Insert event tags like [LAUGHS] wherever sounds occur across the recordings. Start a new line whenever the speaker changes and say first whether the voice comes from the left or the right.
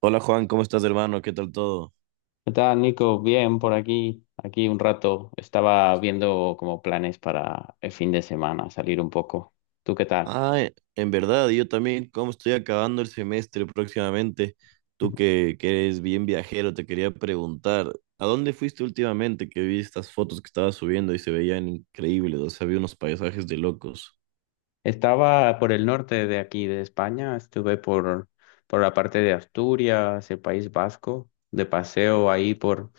right: Hola Juan, ¿cómo estás hermano? ¿Qué tal todo?
left: ¿Qué tal, Nico? Bien, por aquí. Aquí un rato estaba viendo como planes para el fin de semana, salir un poco. ¿Tú qué tal?
right: En verdad, yo también, ¿cómo estoy acabando el semestre próximamente? Tú
left: [LAUGHS]
right: que eres bien viajero, te quería preguntar, ¿a dónde fuiste últimamente que vi estas fotos que estabas subiendo y se veían increíbles? O sea, había unos paisajes de locos.
left: Estaba por el norte de aquí, de España. Estuve por la parte de Asturias, el País Vasco, de paseo ahí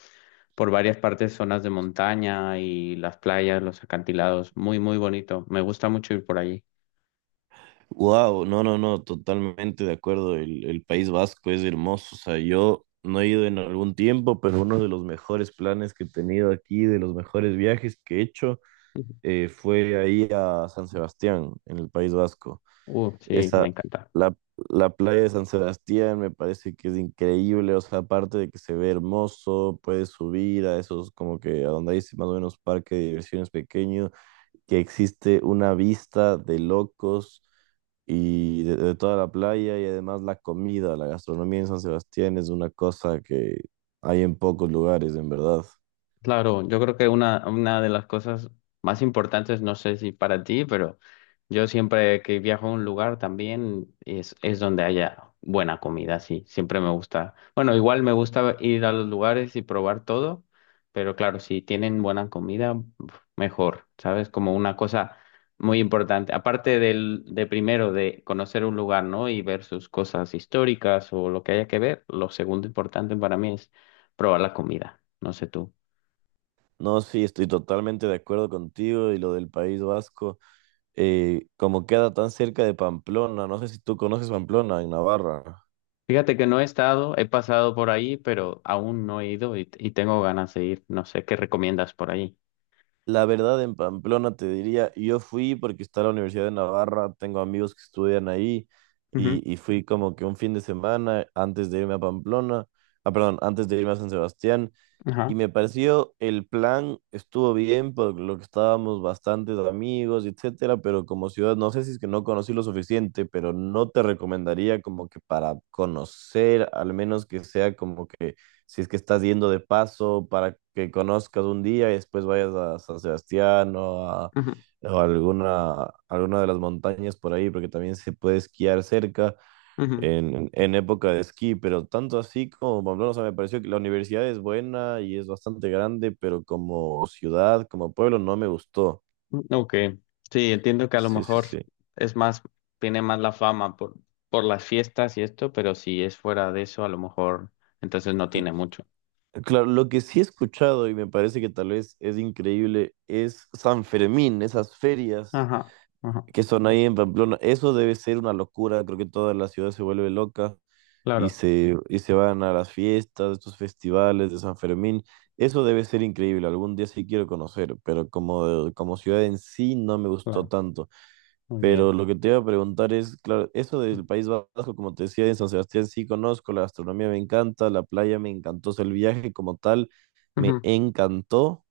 left: por varias partes, zonas de montaña y las playas, los acantilados. Muy, muy bonito. Me gusta mucho ir por allí.
right: Wow, no, no, no, totalmente de acuerdo. El País Vasco es hermoso. O sea, yo no he ido en algún tiempo, pero uno de los mejores planes que he tenido aquí, de los mejores viajes que he hecho.
left: [LAUGHS]
right: Fue ahí a San Sebastián, en el País Vasco.
left: Sí, me
right: Esa,
left: encanta.
right: la, la playa de San Sebastián me parece que es increíble, o sea, aparte de que se ve hermoso, puedes subir a esos, como que a donde hay ese más o menos parque de diversiones pequeño, que existe una vista de locos y de toda la playa y además la comida, la gastronomía en San Sebastián es una cosa que hay en pocos lugares, en verdad.
left: Claro, yo creo que una de las cosas más importantes, no sé si para ti, pero yo siempre que viajo a un lugar también es donde haya buena comida, sí, siempre me gusta. Bueno, igual me gusta ir a los lugares y probar todo, pero claro, si tienen buena comida, uf, mejor, ¿sabes? Como una cosa muy importante. Aparte de primero de conocer un lugar, ¿no? Y ver sus cosas históricas o lo que haya que ver, lo segundo importante para mí es probar la comida, no sé tú.
right: No, sí, estoy totalmente de acuerdo contigo y lo del País Vasco. Como queda tan cerca de Pamplona, no sé si tú conoces Pamplona en Navarra.
left: Fíjate que no he estado, he pasado por ahí, pero aún no he ido y tengo ganas de ir. No sé qué recomiendas por ahí.
right: La verdad, en Pamplona te diría, yo fui porque está la Universidad de Navarra, tengo amigos que estudian ahí
left: Ujú.
right: y fui como que un fin de semana antes de irme a Pamplona, ah, perdón, antes de irme a San Sebastián
left: Ajá.
right: y me pareció el plan estuvo bien por lo que estábamos bastantes amigos, etcétera, pero como ciudad, no sé si es que no conocí lo suficiente, pero no te recomendaría como que para conocer, al menos que sea como que si es que estás yendo de paso para que conozcas un día y después vayas a San Sebastián
left: Ujú,
right: o a alguna de las montañas por ahí, porque también se puede esquiar cerca en época de esquí, pero tanto así como Pamplona, o sea, me pareció que la universidad es buena y es bastante grande, pero como ciudad, como pueblo, no me gustó.
left: ujú. Ok. Sí, entiendo que a lo
right: Sí, sí,
left: mejor
right: sí.
left: es más, tiene más la fama por las fiestas y esto, pero si es fuera de eso, a lo mejor entonces no
right: L-
left: tiene mucho.
right: Claro, lo que sí he escuchado y me parece que tal vez es increíble es San Fermín, esas ferias
left: Ajá. Ajá.
right: que son ahí en Pamplona. Eso debe ser una locura. Creo que toda la ciudad se vuelve loca y
left: Claro,
right: se van a las fiestas, estos festivales de San Fermín. Eso debe ser increíble. Algún día sí quiero conocer, pero como, como ciudad en sí no me gustó
left: claro.
right: tanto.
left: Muy bien.
right: Pero lo que te iba a preguntar es, claro, eso del País Vasco, como te decía, en San Sebastián sí conozco, la gastronomía me encanta, la playa me encantó, o sea, el viaje como tal me
left: Ujú,
right: encantó,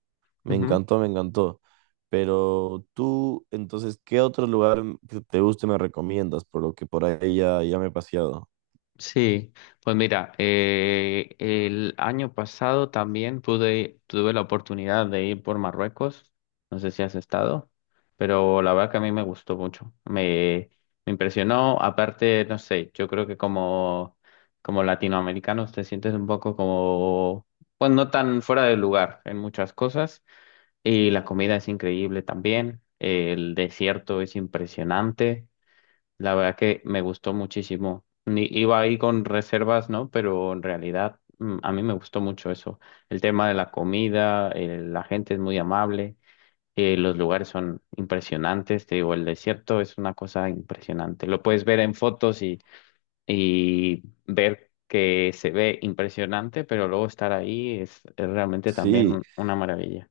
right: me
left: ujú.
right: encantó, me encantó. Pero tú, entonces, ¿qué otro lugar que te guste me recomiendas? Por lo que por ahí ya, ya me he paseado.
left: Sí, pues mira, el año pasado también tuve la oportunidad de ir por Marruecos, no sé si has estado, pero la verdad que a mí me gustó mucho, me impresionó, aparte, no sé, yo creo que como latinoamericanos te sientes un poco como, pues no tan fuera de lugar en muchas cosas, y la comida es increíble también, el desierto es impresionante. La verdad que me gustó muchísimo. Iba ahí con reservas, ¿no? Pero en realidad a mí me gustó mucho eso. El tema de la comida, la gente es muy amable, los lugares son impresionantes. Te digo, el desierto es una cosa impresionante. Lo puedes ver en fotos y ver que se ve impresionante, pero luego estar ahí es realmente también
right: Sí,
left: una maravilla.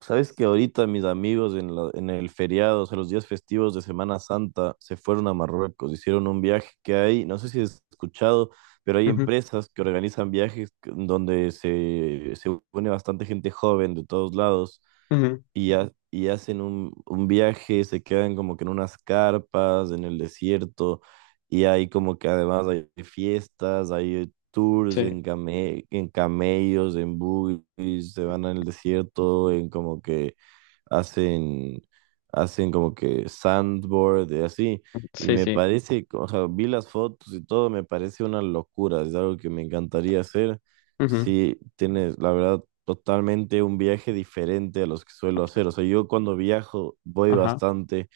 right: sabes que ahorita mis amigos en el feriado, o sea, los días festivos de Semana Santa, se fueron a Marruecos, hicieron un viaje que hay, no sé si has escuchado, pero hay empresas que organizan viajes donde se une bastante gente joven de todos lados
left: Ujú, ujú.
right: y hacen un viaje, se quedan como que en unas carpas, en el desierto, y hay como que además hay fiestas, hay tours
left: Sí,
right: en camellos, en buggies, se van al desierto, en como que hacen, hacen como que sandboard y así. Y
left: sí,
right: me
left: sí.
right: parece, o sea, vi las fotos y todo, me parece una locura, es algo que me encantaría hacer.
left: Ujú.
right: Sí, tienes, la verdad, totalmente un viaje diferente a los que suelo hacer. O sea, yo cuando viajo voy
left: Ajá,
right: bastante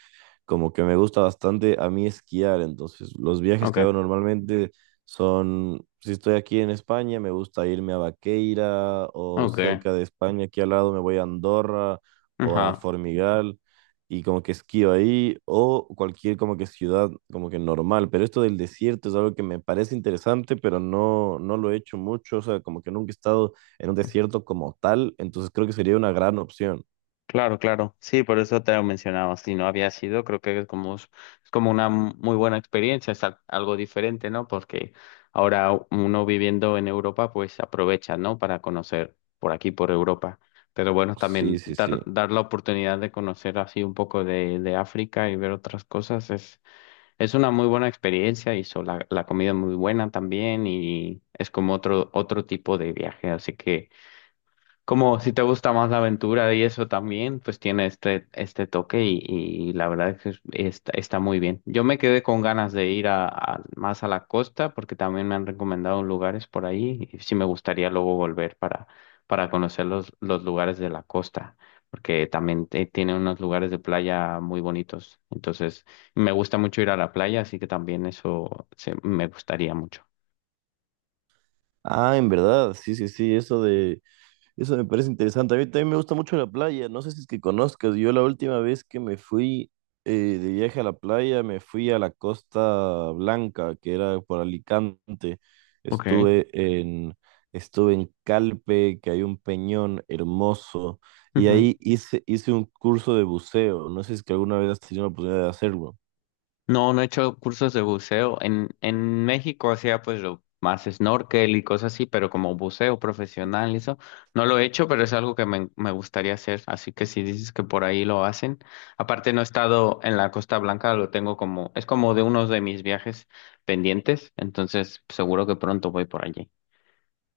right: como que me gusta bastante a mí esquiar, entonces los viajes
left: ok,
right: que hago normalmente son, si estoy aquí en España, me gusta irme a Vaqueira o
left: ok,
right: cerca de España, aquí al lado me voy a Andorra o a
left: ajá.
right: Formigal y como que esquío ahí o cualquier como que ciudad como que normal, pero esto del desierto es algo que me parece interesante, pero no, no lo he hecho mucho, o sea, como que nunca he estado en un desierto como tal, entonces creo que sería una gran opción.
left: Claro, claro. Sí, por eso te lo mencionaba. Si no había sido, creo que es como una muy buena experiencia, es algo diferente, ¿no? Porque ahora uno viviendo en Europa, pues aprovecha, ¿no? Para conocer por aquí, por Europa. Pero bueno,
right: Sí,
left: también
right: sí, sí.
left: dar la oportunidad de conocer así un poco de África y ver otras cosas es una muy buena experiencia y la comida es muy buena también y es como otro tipo de viaje. Así que... Como si te gusta más la aventura y eso también, pues tiene este toque y la verdad es que está, está muy bien. Yo me quedé con ganas de ir más a la costa porque también me han recomendado lugares por ahí y sí me gustaría luego volver para conocer los lugares de la costa porque también tiene unos lugares de playa muy bonitos. Entonces, me gusta mucho ir a la playa, así que también me gustaría mucho.
right: Ah, en verdad, sí, sí, sí, eso de, eso me parece interesante. A mí también me gusta mucho la playa, no sé si es que conozcas, yo la última vez que me fui eh, de viaje a la playa, me fui a la Costa Blanca, que era por Alicante.
left: Ok.
right: Estuve en, estuve en Calpe, que hay un peñón hermoso, y ahí hice, hice un curso de buceo, no sé si es que alguna vez has tenido la oportunidad de hacerlo.
left: No, no he hecho cursos de buceo. En México hacía pues lo más snorkel y cosas así, pero como buceo profesional y eso, no lo he hecho, pero es algo que me gustaría hacer. Así que si dices que por ahí lo hacen, aparte no he estado en la Costa Blanca, lo tengo como, es como de uno de mis viajes pendientes, entonces seguro que pronto voy por allí.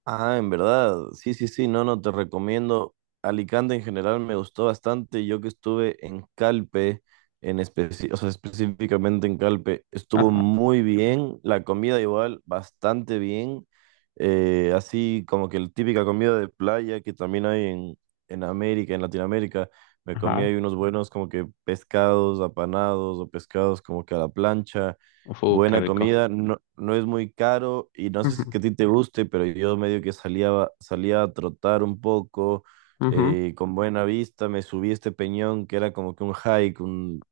right: Ah, en verdad, sí, sí, sí, no, no, te recomiendo. Alicante en general me gustó bastante. Yo que estuve en Calpe, o sea, específicamente en Calpe, estuvo
left: Ajá,
right: muy bien. La comida igual, bastante bien. Así como que la típica comida de playa que también hay en América, en Latinoamérica. Me comí
left: ajá.
right: ahí unos buenos como que pescados apanados o pescados como que a la plancha.
left: Uf, qué
right: Buena
left: rico.
right: comida, no, no es muy caro y no
left: [LAUGHS]
right: sé si es que a
left: Ujú,
right: ti te guste, pero yo medio que salía, salía a trotar un poco
left: ujú,
right: con buena vista, me subí a este peñón que era como que un hike, un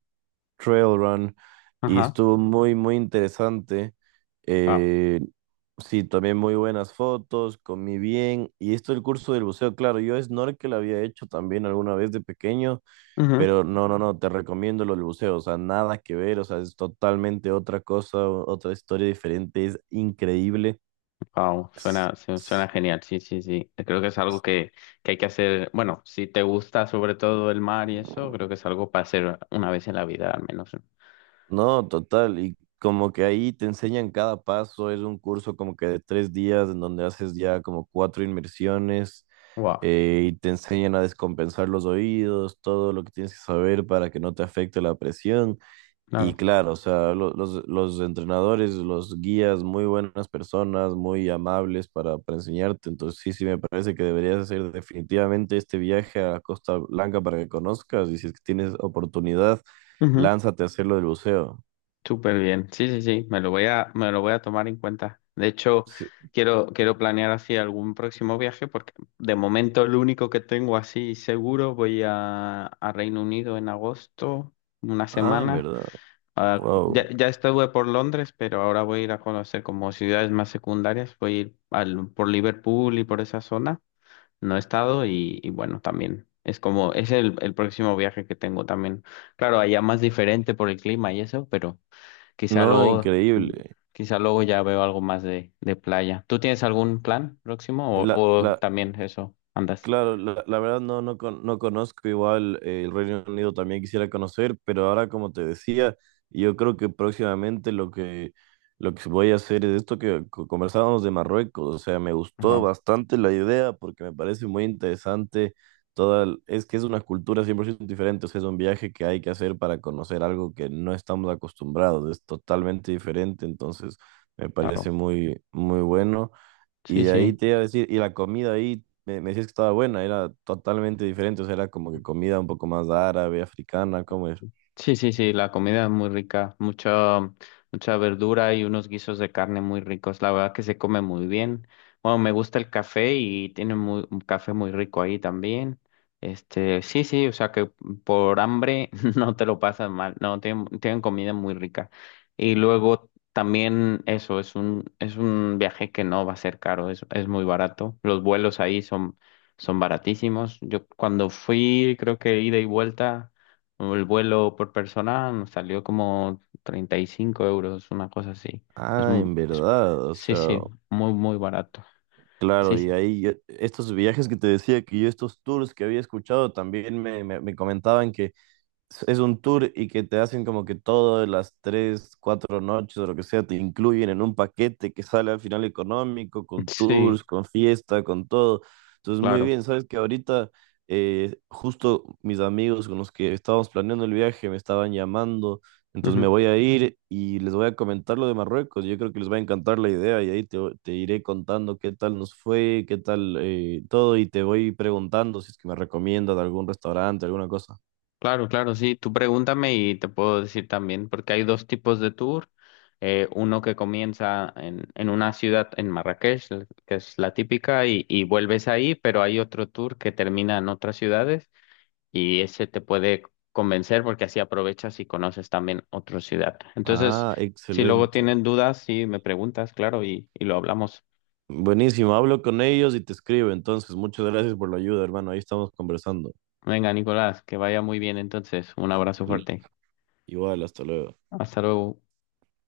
right: trail run y
left: ajá,
right: estuvo muy, muy interesante. Eh, sí, también muy buenas fotos, comí bien y esto el curso del buceo, claro, yo snorkel había hecho también alguna vez de pequeño,
left: wow.
right: pero no, no, no, te recomiendo los buceos, o sea, nada que ver, o sea, es totalmente otra cosa, otra historia diferente, es increíble.
left: Wow,
right: S-
left: suena, suena
right: s-
left: genial, sí, sí, sí. Creo que es algo que hay que hacer, bueno, si te gusta sobre todo el mar y eso, creo que es algo para hacer una vez en la vida al menos.
right: No, total, y como que ahí te enseñan cada paso, es un curso como que de tres días en donde haces ya como cuatro inmersiones,
left: Wow,
right: y te enseñan a descompensar los oídos, todo lo que tienes que saber para que no te afecte la presión. Y
left: claro.
right: claro, o sea, los entrenadores, los guías, muy buenas personas, muy amables para enseñarte. Entonces, sí, sí, me parece que deberías hacer definitivamente este viaje a Costa Blanca para que conozcas. Y si es que tienes oportunidad,
left: Ujú.
right: lánzate a hacer lo del buceo.
left: Súper bien, sí, sí, sí, me lo voy a tomar en cuenta. De hecho,
right: Sí.
left: quiero planear así algún próximo viaje porque de momento el único que tengo así seguro voy a Reino Unido en agosto, una
right: Ah, en
left: semana.
right: verdad.
left: Ah,
right: Wow.
left: ya estuve por Londres, pero ahora voy a ir a conocer como ciudades más secundarias. Voy a ir por Liverpool y por esa zona. No he estado y bueno, también es como, es el próximo viaje que tengo también. Claro, allá más diferente por el clima y eso, pero quizá
right: No,
left: luego,
right: increíble.
left: quizá luego ya veo algo más de playa. ¿Tú tienes algún plan próximo
right: La,
left: o
right: la,
left: también eso andas?
right: Claro, la verdad no, no, no conozco igual. El Reino Unido también quisiera conocer, pero ahora como te decía, yo creo que próximamente lo que voy a hacer es esto que conversábamos de Marruecos, o sea, me gustó
left: Claro,
right: bastante la idea porque me parece muy interesante toda, es que es una cultura 100% diferente, o sea, es un viaje que hay que hacer para conocer algo que no estamos acostumbrados, es totalmente diferente, entonces me parece
left: claro.
right: muy, muy bueno. Y
left: Sí,
right: de ahí
left: sí.
right: te iba a decir, y la comida ahí, me decías que estaba buena, era totalmente diferente, o sea, era como que comida un poco más árabe, africana, ¿cómo es?
left: Sí, sí, sí, la comida es muy rica, mucha, mucha verdura y unos guisos de carne muy ricos. La verdad que se come muy bien. Bueno, me gusta el café y tiene un café muy rico ahí también. Este, sí, sí, o sea que por hambre [LAUGHS] no te lo pasas mal. No, tienen, tienen comida muy rica. Y luego también eso, es es un viaje que no va a ser caro, es muy barato. Los vuelos ahí son, son baratísimos. Yo cuando fui, creo que ida y vuelta. El vuelo por persona nos salió como 35 euros, una cosa así. Es,
right: Ah, en verdad, o
left: sí,
right: sea,
left: sí, muy, muy barato.
right: claro,
left: Sí,
right: y
left: sí. [LAUGHS]
right: ahí estos viajes que te decía que yo, estos tours que había escuchado, también me comentaban que es un tour y que te hacen como que todas las tres, cuatro noches o lo que sea, te incluyen en un paquete que sale al final económico, con tours,
left: Sí,
right: con fiesta, con todo. Entonces, muy
left: claro.
right: bien, sabes que ahorita justo mis amigos con los que estábamos planeando el viaje me estaban llamando, entonces me
left: Ujú.
right: voy a ir y les voy a comentar lo de Marruecos. Yo creo que les va a encantar la idea y ahí te, te iré contando qué tal nos fue, qué tal todo y te voy preguntando si es que me recomiendas algún restaurante, alguna cosa.
left: Claro, claro, sí. Tú pregúntame y te puedo decir también, porque hay dos tipos de tour. Uno que comienza en una ciudad en Marrakech, que es la típica, y vuelves ahí, pero hay otro tour que termina en otras ciudades y ese te puede convencer porque así aprovechas y conoces también otra ciudad. Entonces,
right: Ah,
left: si luego
right: excelente.
left: tienen dudas, sí me preguntas, claro, y lo hablamos.
right: Buenísimo, hablo con ellos y te escribo. Entonces, muchas gracias por la ayuda, hermano. Ahí estamos conversando.
left: Venga, Nicolás, que vaya muy bien entonces. Un abrazo
right: L-
left: fuerte.
right: Igual, hasta luego.
left: Hasta luego.